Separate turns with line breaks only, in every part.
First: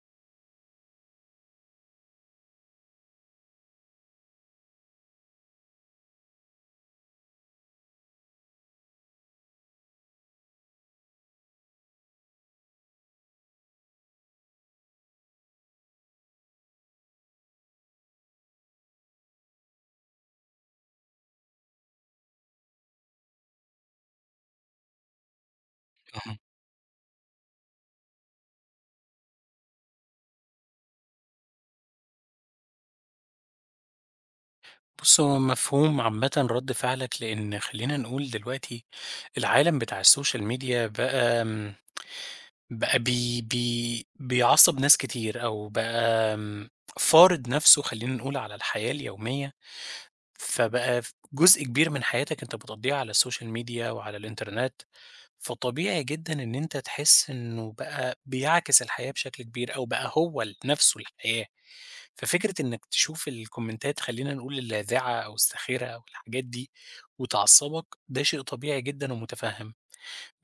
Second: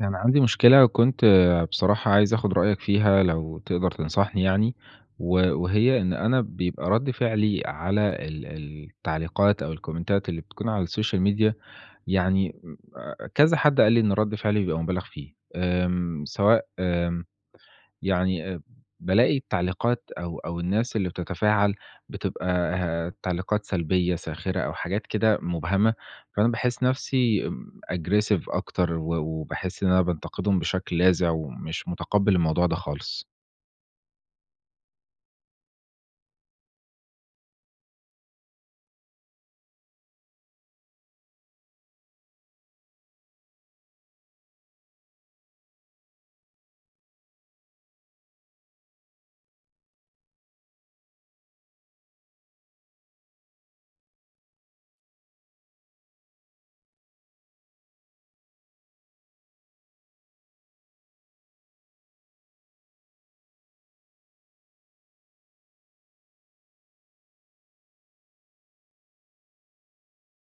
يعني عندي مشكلة، كنت بصراحة عايز آخد رأيك فيها لو تقدر تنصحني يعني، و وهي إن أنا بيبقى رَد فعلي على ال التعليقات أو الكومنتات اللي بتكون على السوشيال ميديا. يعني كذا حد قال لي إن رَد فعلي بيبقى مُبالغ فيه، سواء يعني بالاقي التعليقات أو الناس اللي بتتفاعل بتبقى تعليقات سلبية ساخرة أو حاجات كده مبهمة.
اهم.
فأنا باحس نفسي aggressive أكتر و وباحس إن أنا بانتقدهم بشكل لاذع ومش متقبّل الموضوع ده خالص.
بُص، هو مفهوم عامةً رد فعلك، لإن خلّينا نقول دلوقتي العالم بتاع السوشيال ميديا بقى، بقى بي بيعصّب ناس كتير أو بقى، فارض نَفْسه خلّينا نقول على الحياة اليومية فبقى جزء كبير من حياتك أنت بتقضّيها على السوشيال ميديا وعلى الإنترنت، فطبيعي جدًا إن أنت تحس إنه بقى بيعكس الحياة بشكل كبير أو بقى هو نَفْسه الحياة. ففكرة إنّك تشوف الكومنتات خلّينا نقول اللاذعة أو الساخرة أو الحاجات دي وتعصّبك، ده شيء طبيعي جدًا ومُتفهِّم.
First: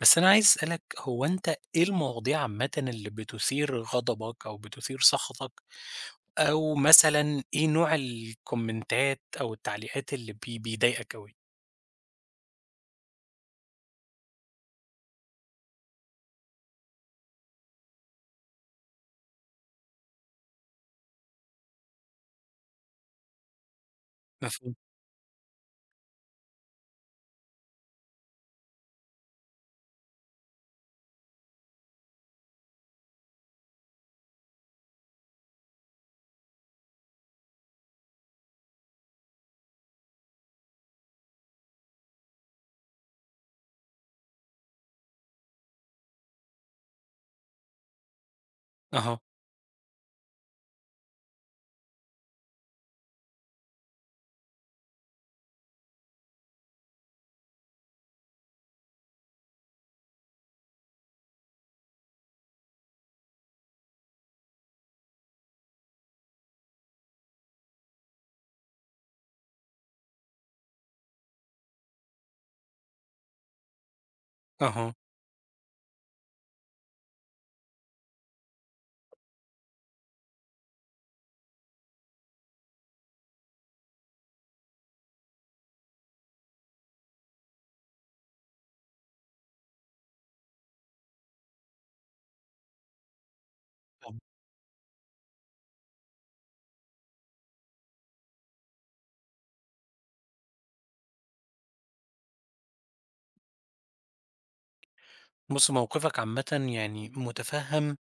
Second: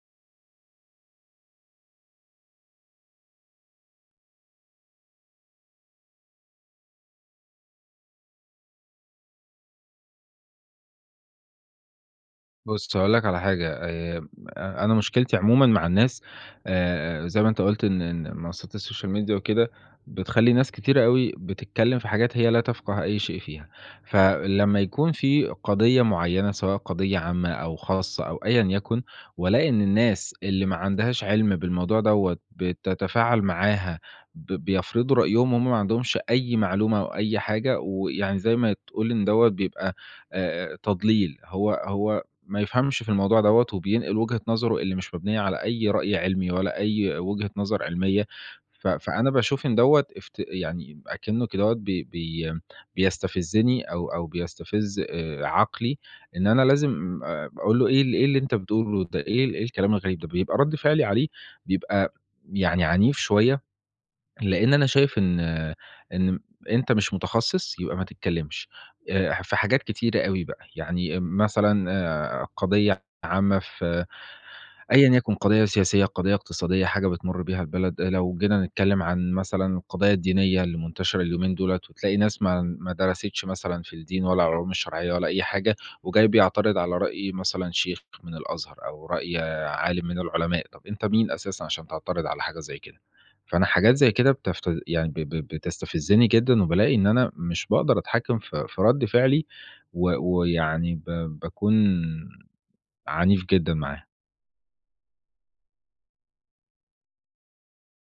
بس أنا عايز أسألك هو أنت إيه المواضيع عامةً اللي بتثير غضبك أو بتثير سخطك أو مثلًا إيه نوع الكومنتات أو التعليقات اللي بيضايقك أوي؟
بُص، هاقول لك على حاجة. أنا مشكلتي عمومًا مع الناس، زي ما أنت قُلت إن منصات السوشيال ميديا وكده بتخلّي ناس كتيرة أوي بتتكلّم في حاجات هي لا تفقه أي شيء فيها.
مفهوم.
فلمّا يكون في قضية معيّنة، سواء قضية عامة أو خاصة أو أيًا يكن، والاقي إن الناس اللي ما عندهاش علم بالموضوع دوّة بتتفاعل معاها، بيفرضوا رأيهم وهُم ما عندهمش أي معلومة أو أي حاجة. ويعني زي ما تقول إن دوّة بيبقى تضليل. هو ما يفهمش في الموضوع دوّة، وبينقل وجهة نظره اللي مش مبنية على أي رأي علمي ولا أي وجهة نظر علمية.
أها،
فأنا باشوف إن دوّة افت يعني أكنّه كدهوّة بي بي بيستفزني أو بيستفز عقلي، إن أنا لازم أقول له إيه إيه اللي أنت بتقوله ده، إيه إيه الكلام الغريب ده. بيبقى رَد فعلي عليه بيبقى يعني عنيف شوية. لإن أنا شايف إن أنت مش متخصص، يبقى ما تتكلّمش. في حاجات كتيرة أوي بقى، يعني مثلًا قضية عامة،
أها،
أيًا يكن قضية سياسية، قضية اقتصادية، حاجة بتمُر بيها البلد. لو جينا نتكلّم عن مثلًا القضايا الدينية اللي منتشرة اليومين دُولة، وتلاقي ناس ما درستش مثلًا في الدين ولا العلوم الشرعية ولا أي حاجة، وجاي بيعترض على رأي مثلًا شيخ من الأزهر أو رأي عالم من العلماء. طَب أنت مين أساسًا عشان تعترض على حاجة زي كده؟ فأنا حاجات زي
فاهمك.
كده بتفت يعني ب ب بتستفزّني جدًا، وبالاقي إن أنا مش باقدر أتحكّم في رَد فعلي و ويعني باكون عنيف جدًا معاها.
بُص، موقفك عامةً يعني مُتفهم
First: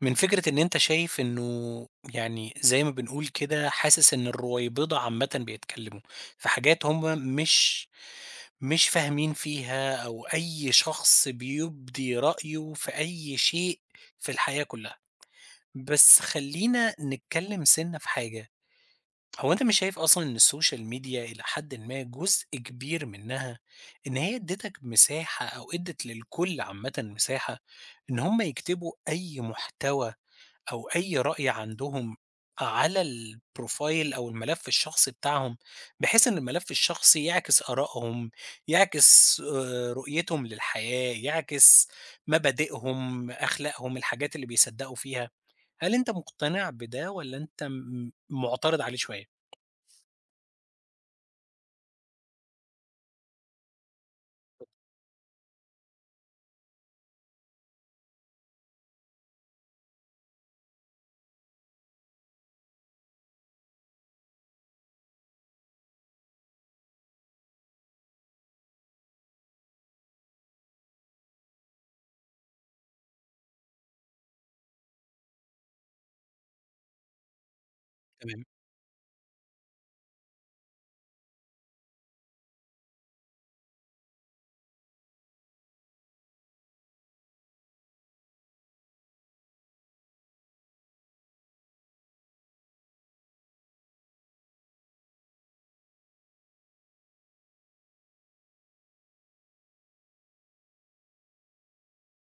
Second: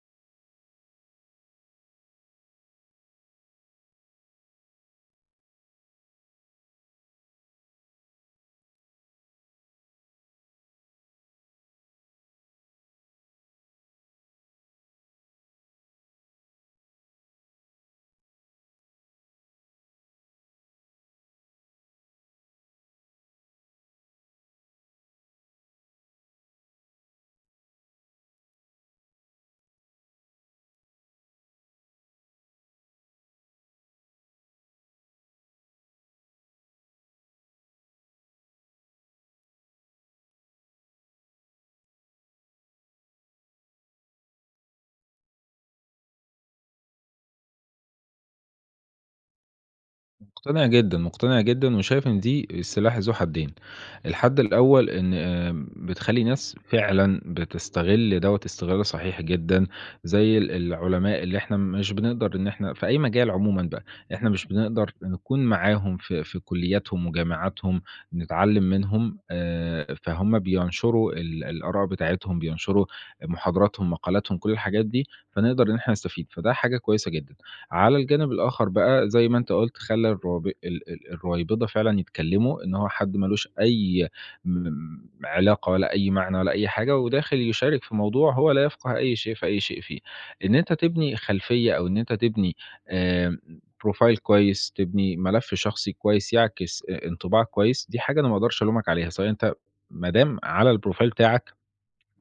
من فكرة إن أنت شايف إنه، يعني زي ما بنقول كده، حاسس إن الرويبضة عامةً بيتكلموا في حاجات هم مش فاهمين فيها، أو أي شخص بيُبدي رأيه في أي شيء في الحياة كلها. بس خلّينا نتكلم سِنّة في حاجة. هو أنت مش شايف أصلًا إن السوشيال ميديا إلى حدٍ ما جزء كبير منها، إن هي ادّتك مساحة أو ادّت للكل عامةً مساحة إن هم يكتبوا أي محتوى أو أي رأي عندهم على الprofile أو الملف الشخصي بتاعهم، بحيث إن الملف الشخصي يعكس آرائهم، يعكس رؤيتهم للحياة، يعكس مبادئهم، أخلاقهم، الحاجات اللي بيصدّقوا فيها. هل أنت مقتنع بده والّا أنت معترض عليه شوية؟
مقتنع جدًا، مقتنع جدًا، وشايف إن دي سلاح ذو حدين. الحد الأول إن، بتخلّي ناس فعلًا بتستغل دوّة استغلال صحيح جدًا، زي العلماء اللي إحنا مش بنقدر إن إحنا في أي مجال عمومًا بقى. إحنا مش بنقدر نكون معاهم في كلياتهم وجامعاتهم، نتعلم منهم، فهُم بينشروا الآراء بتاعتهم، بينشروا محاضراتهم، مقالاتهم، كل الحاجات دي، فنقدر إن إحنا نستفيد، فده حاجة كويسة جدًا. على الجانب
تمام،
الآخر بقى، زي ما أنت قُلت، خلّى الرواب، ال ال الرويبضة، فعلًا يتكلّموا. إن هو حد ما لوش أي م علاقة ولا أي معنى ولا أي حاجة، وداخل يشارك في موضوع هو لا يفقه أي شيء في أي شيء فيه. إن أنت تبني خلفية، أو إن أنت تبني آمم profile كويس، تبني ملف شخصي كويس يعكس انطباع كويس، دي حاجة أنا ما أقدرش ألومك عليها. سواء أنت، ما دام على الprofile بتاعك،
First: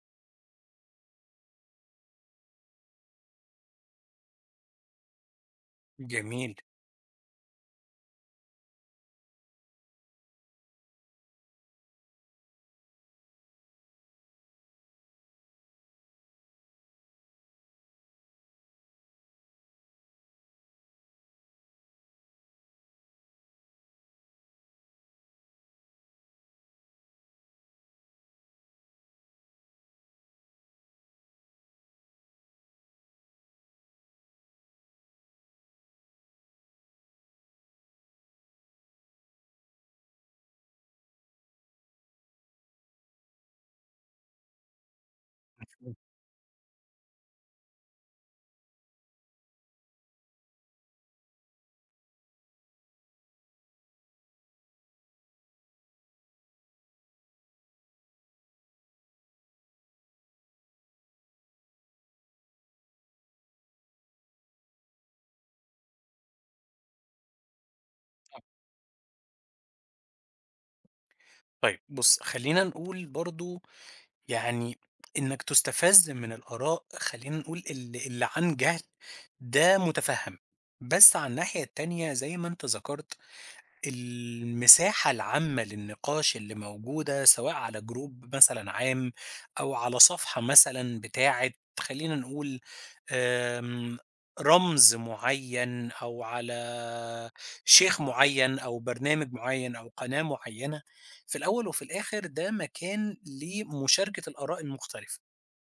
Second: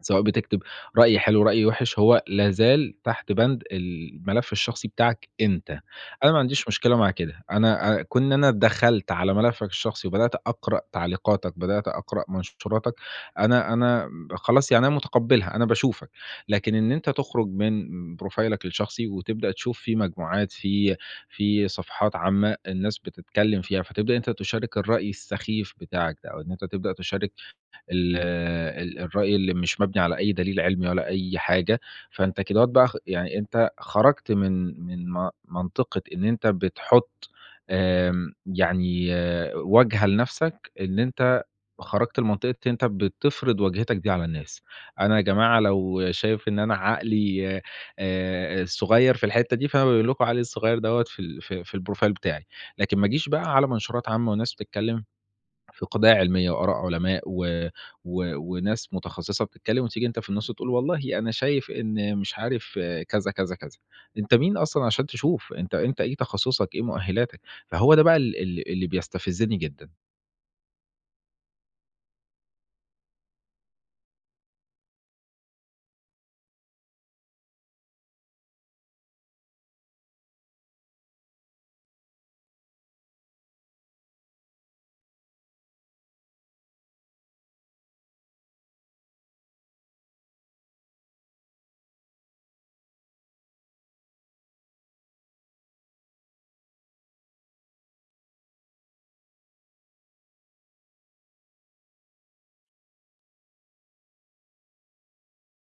سواء بتكتب رأي حلو، رأي وِحِش، هو لا زال تحت بند الملف الشخصي بتاعك أنت. أنا ما
جميل.
عنديش مشكلة مع كده. أنا كون إن أنا اتدخّلت على ملفك الشخصي وبدأت أقرأ تعليقاتك، بدأت أقرأ منشوراتك، أنا خلاص يعني أنا متقبّلها، أنا باشوفك. لكن إن أنت تخرج من بروفايلك الشخصي وتبدأ تشوف في مجموعات، في صفحات عامة الناس بتتكلّم فيها، فتبدأ أنت تشارك الرأي السخيف بتاعك ده، أو إن أنت تبدأ تشارك ال ال الرأي اللي مش مبني على أي دليل علمي ولا أي حاجة. فأنت كدهوّة بقى، يعني أنت خرجت من من م منطقة إن أنت بتحُط، يعني آه، واجهة لنَفْسك، إن أنت خرجت لمنطقة إن أنت بتفرض واجهتك دي على الناس. أنا يا جماعة لو شايف إن أنا عقلي صغير في الحتّة دي، فأنا باقول لكم عقلي الصغير دوّة في ال في في الprofile بتاعي. لكن ما أجيش بقى على منشورات عامة وناس بتتكلّم في قضايا علمية وآراء علماء، و و وناس متخصصة بتتكلم، وتيجي أنت في النُص تقول: والله أنا شايف إن مش عارف آه، كذا، كذا، كذا. أنت مين أصلًا عشان تشوف؟ أنت إيه تخصصك؟ إيه مؤهلاتك؟ فهو ده بقى ال ال اللي بيستفزني جدًا.
طيب بُص، خلّينا نقول برضه يعني إنّك تُستفَز من الآراء خلّينا نقول اللي عن جهل، ده مُتفهَّم. بس على الناحية التانية زي ما أنت ذكرت، المساحة العامة للنقاش اللي موجودة سواء على جروب مثلًا عام أو على صفحة مثلًا بتاعة خلّينا نقول، آمم، رمز معيّن أو على شيخ معيّن أو برنامج معيّن أو قناة معيّنة، في الأول وفي الآخر ده مكان لمشاركة الآراء المختلفة،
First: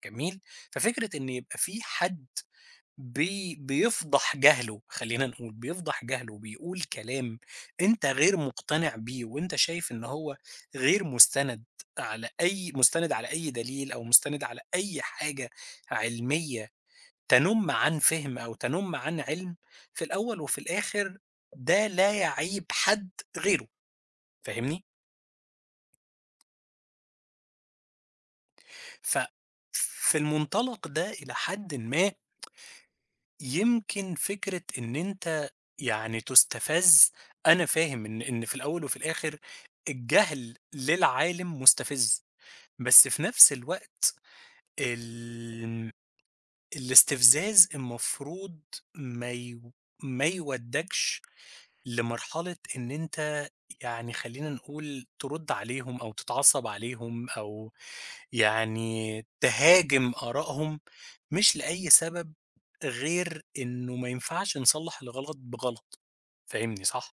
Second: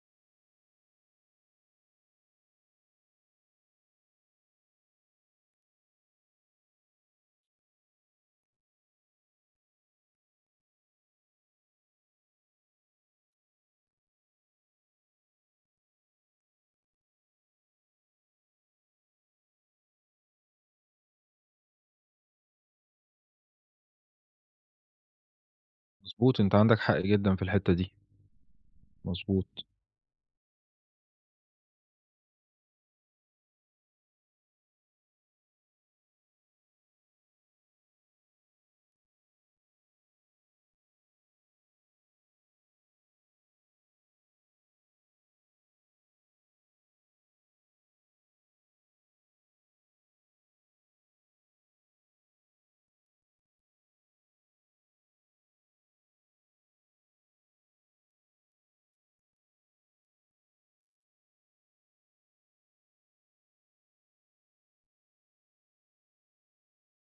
جميل؟ ففكرة إن يبقى في حد بيفضح جهله، خلّينا نقول، بيفضح جهله، بيقول كلام أنت غير مقتنع بيه وأنت شايف إن هو غير مُستَند على أي مُستَند، على أي دليل أو مُستَند على أي حاجة علمية تَنُم عن فِهْم أو تَنُم عن عِلم، في الأول وفي الآخر ده لا يعيب حد غيره، فاهمني؟
مضبوط، أنت عندك حق جدًا في الحتة دي،
ف
مضبوط.
في المنطلق ده إلى حدٍ ما يمكن فكرة إن أنت يعني تُستفَز، أنا فاهم إن في الأول وفي الآخر الجهل للعالم مُستفِز، بس في نفس الوقت الم الاستفزاز المفروض ما يو ما يودّكش لمرحلة إن أنت يعني خلّينا نقول ترُد عليهم أو تتعصّب عليهم أو يعني تهاجم آرائهم، مش لأي سبب غير إنه ما ينفعش نصلّح الغلط بغلط، فاهمني صح؟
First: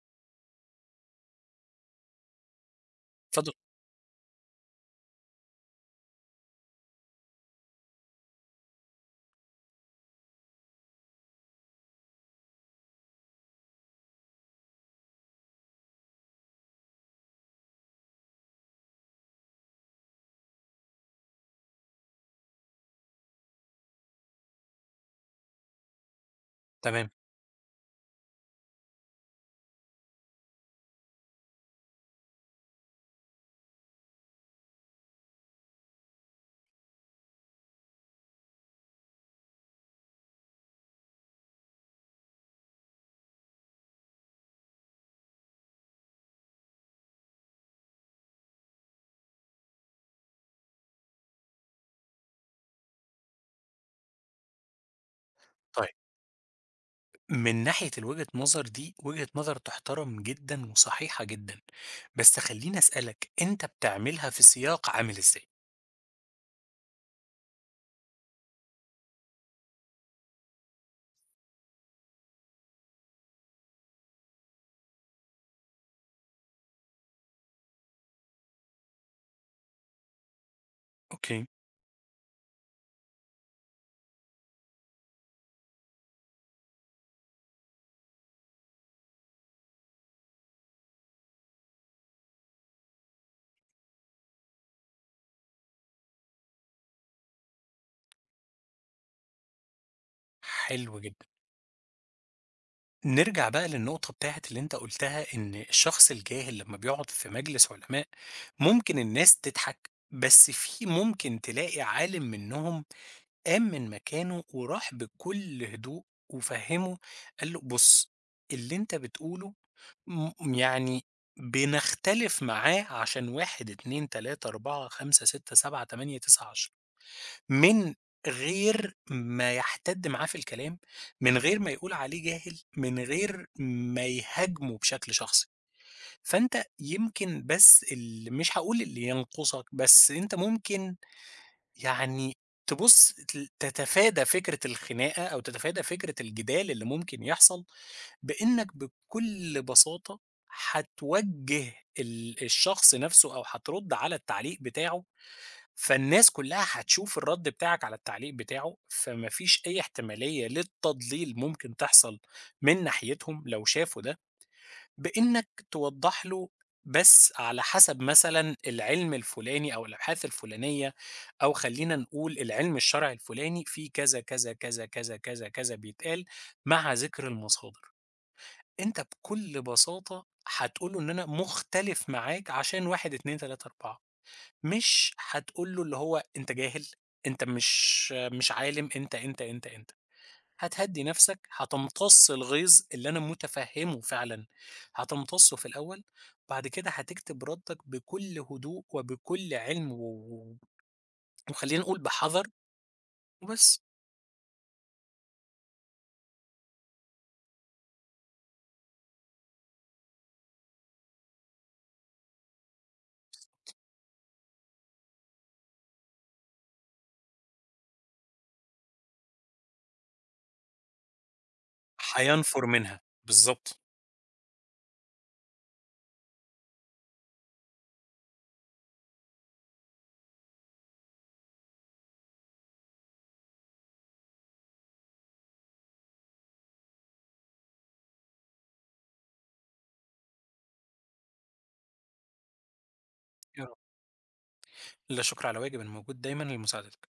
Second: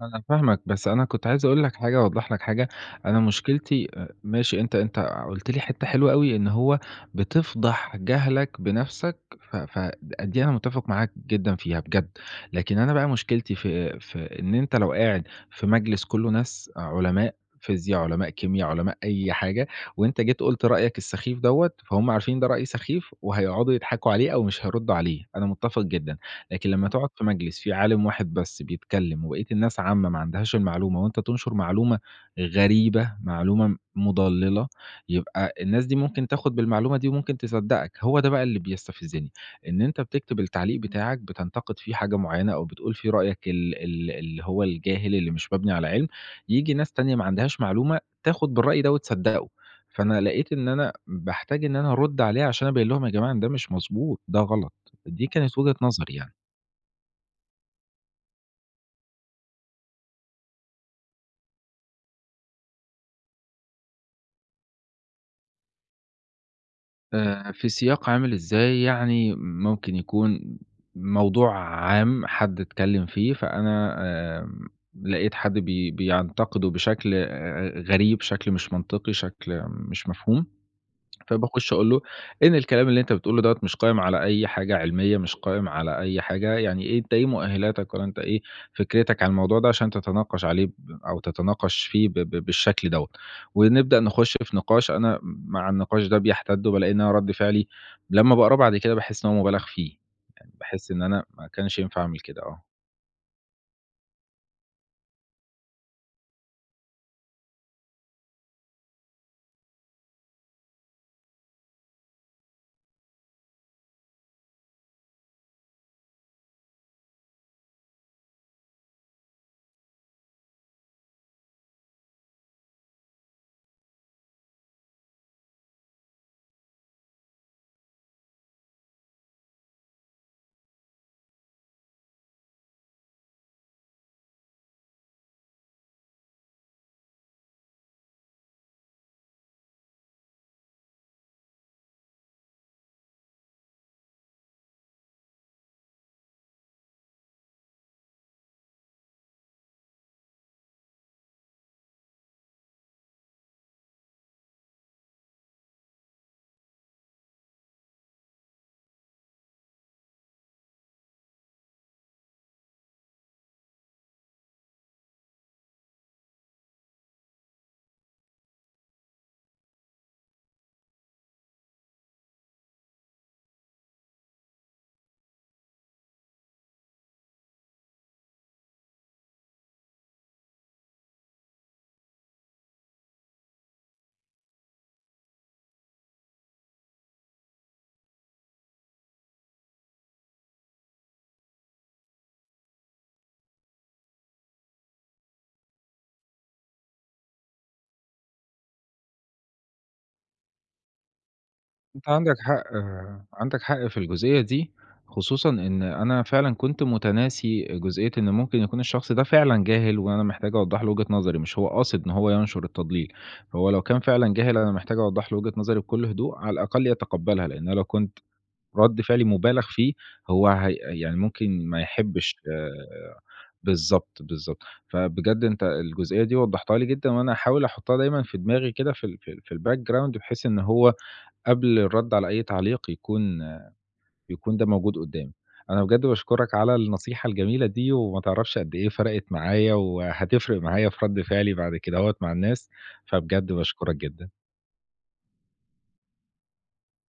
أنا فاهمك، بس أنا كنت عايز أقول لك حاجة، أوضّح لك حاجة. أنا
اتفضل.
مشكلتي، ماشي، أنت، قُلت لي حتّة حلوة أوي، إن هو بتفضح جهلك بنَفْسك، ف ف د دي أنا متّفق معاك جدًا فيها بجد. لكن أنا بقى مشكلتي في إن أنت لو قاعد في مجلس كُلّه ناس علماء فيزياء، علماء كيميا، علماء أي حاجة، وأنت جيت قُلت رأيك السخيف دوّة، فهُم عارفين ده رأي سخيف وهيقعدوا يضحكوا عليه أو مش هيردّوا عليه، أنا متّفق جدًا. لكن لمّا تقعد
تمام،
في مجلس فيه عالم واحد بس بيتكلم، وبقية الناس عامة ما عندهاش المعلومة، وأنت تنشر معلومة غريبة، معلومة مضللة، يبقى الناس دي ممكن تاخد بالمعلومة دي وممكن تصدقك. هو ده بقى اللي بيستفزني، إن أنت بتكتب التعليق بتاعك بتنتقد فيه حاجة معينة، أو بتقول فيه رأيك ال ال اللي هو الجاهل، اللي مش مبني على علم، ييجي ناس تانية ما عندهاش معلومة تاخد بالرأي ده وتصدقه. فأنا لقيت إن أنا باحتاج إن أنا أرد عليه عشان أبين لهم: يا جماعة، إن ده مش مضبوط، ده غلط. دي كانت وجهة
طيب
نظري يعني.
من ناحية الوجهة نظر دي، وجهة نظر تُحترم جدًا وصحيحة جدًا، بس خلّيني أسألك أنت بتعملها في سياق عامل إزاي؟
في سياق عامل إزاي؟ يعني ممكن يكون موضوع عام حد اتكلّم فيه، فأنا آمم لقيت حد بينتقده بشكل غريب، شكل مش منطقي، شكل مش مفهوم.
أوكي،
فباخش أقول له: "إن الكلام اللي أنت بتقوله دوّة مش قايم على أي حاجة علمية، مش قايم على أي حاجة. يعني إيه؟ أنت إيه مؤهلاتك؟ والّا أنت إيه فكرتك عن الموضوع ده عشان تتناقش عليه، أو تتناقش فيه ب ب بالشكل دوّة؟" ونبدأ نخش في نقاش، أنا مع النقاش ده بيحتد، وبالاقي إن أنا رد فعلي لمّا باقراه بعد كده باحس إن هو مُبالغ فيه. يعني باحس
حلو
إن أنا
جدًا.
ما كانش ينفع أعمل كده، آه.
نرجع بقى للنقطة بتاعة اللي أنت قُلتها، إن الشخص الجاهل لمّا بيقعد في مجلس علماء، ممكن الناس تضحك، بس في ممكن تلاقي عالِم منّهم قام من مكانه وراح بكل هدوء وفهّمه، قال له: "بُص، اللي أنت بتقوله يعني بنختلف معاه عشان 1، 2، 3، 4، 5، 6، 7، 8، 9، 10." من غير ما يحتد معاه في الكلام، من غير ما يقول عليه جاهل، من غير ما يهاجمه بشكل شخصي. فأنت يمكن بس، مش هاقول اللي ينقصك، بس أنت ممكن يعني تبُص تتفادى فكرة الخناقة أو تتفادى فكرة الجدال اللي ممكن يحصل، بإنك بكل بساطة هتوجّه الشخص نفسه أو هترُد على التعليق بتاعه، فالناس كلّها هتشوف الرَد بتاعك على التعليق بتاعه، فما فيش أي احتمالية للتضليل ممكن تحصل من ناحيتهم لو شافوا ده، بإنّك توضّح له بس على حسب مثلًا العلم الفلاني أو الأبحاث الفلانية أو خلّينا نقول العلم الشرعي الفلاني، فيه كذا، كذا، كذا، كذا، كذا، كذا بيتقال مع ذِكر المصادر. أنت بكل بساطة هتقول له إن أنا مختلف معاك عشان 1، 2، 3، 4. مش هتقول له اللي هو أنت جاهل، أنت مش عالم، أنت، أنت، أنت، أنت. هتهدّي نَفْسك، هتمتص الغيظ اللي أنا مُتفهِّمه فعلًا، هتمتصه في الأول، بعد كده هتكتب ردّك بكل هدوء وبكل علم و وخلّينا نقول
أنت عندك
بحَذَر
حق، عندك
وبس.
حق في الجزئية دي، خصوصًا إن أنا فعلًا كنت متناسي جزئية إن ممكن يكون الشخص ده فعلًا جاهل، وأنا محتاج أوضّح له وجهة نظري، مش هو قاصد إن هو ينشر التضليل. هو لو كان فعلًا جاهل، أنا محتاج أوضّح له وجهة نظري بكل هدوء على الأقل يتقبّلها، لإن أنا لو كنت رَد فعلي مُبالغ فيه، هو هي يعني ممكن ما يحبّش
هينفُر منها. بالضبط.
بالضبط، بالضبط. فبجد أنت الجزئية دي وضّحتها لي جدًا، وأنا هاحاول أحُطّها دايمًا في دماغي كده في الbackground، بحيث إن هو قبل الرد على أي تعليق يكون، ده موجود قدّامي. أنا بجد باشكرك على النصيحة الجميلة دي، وما تعرفش قد إيه فرقت معايا، وهتفرق معايا في رد فعلي بعد كدهوّة مع الناس، فبجد
يا رب.
باشكرك جدًا.
لا شُكر على واجب، أنا موجود دايمًا لمساعدتك.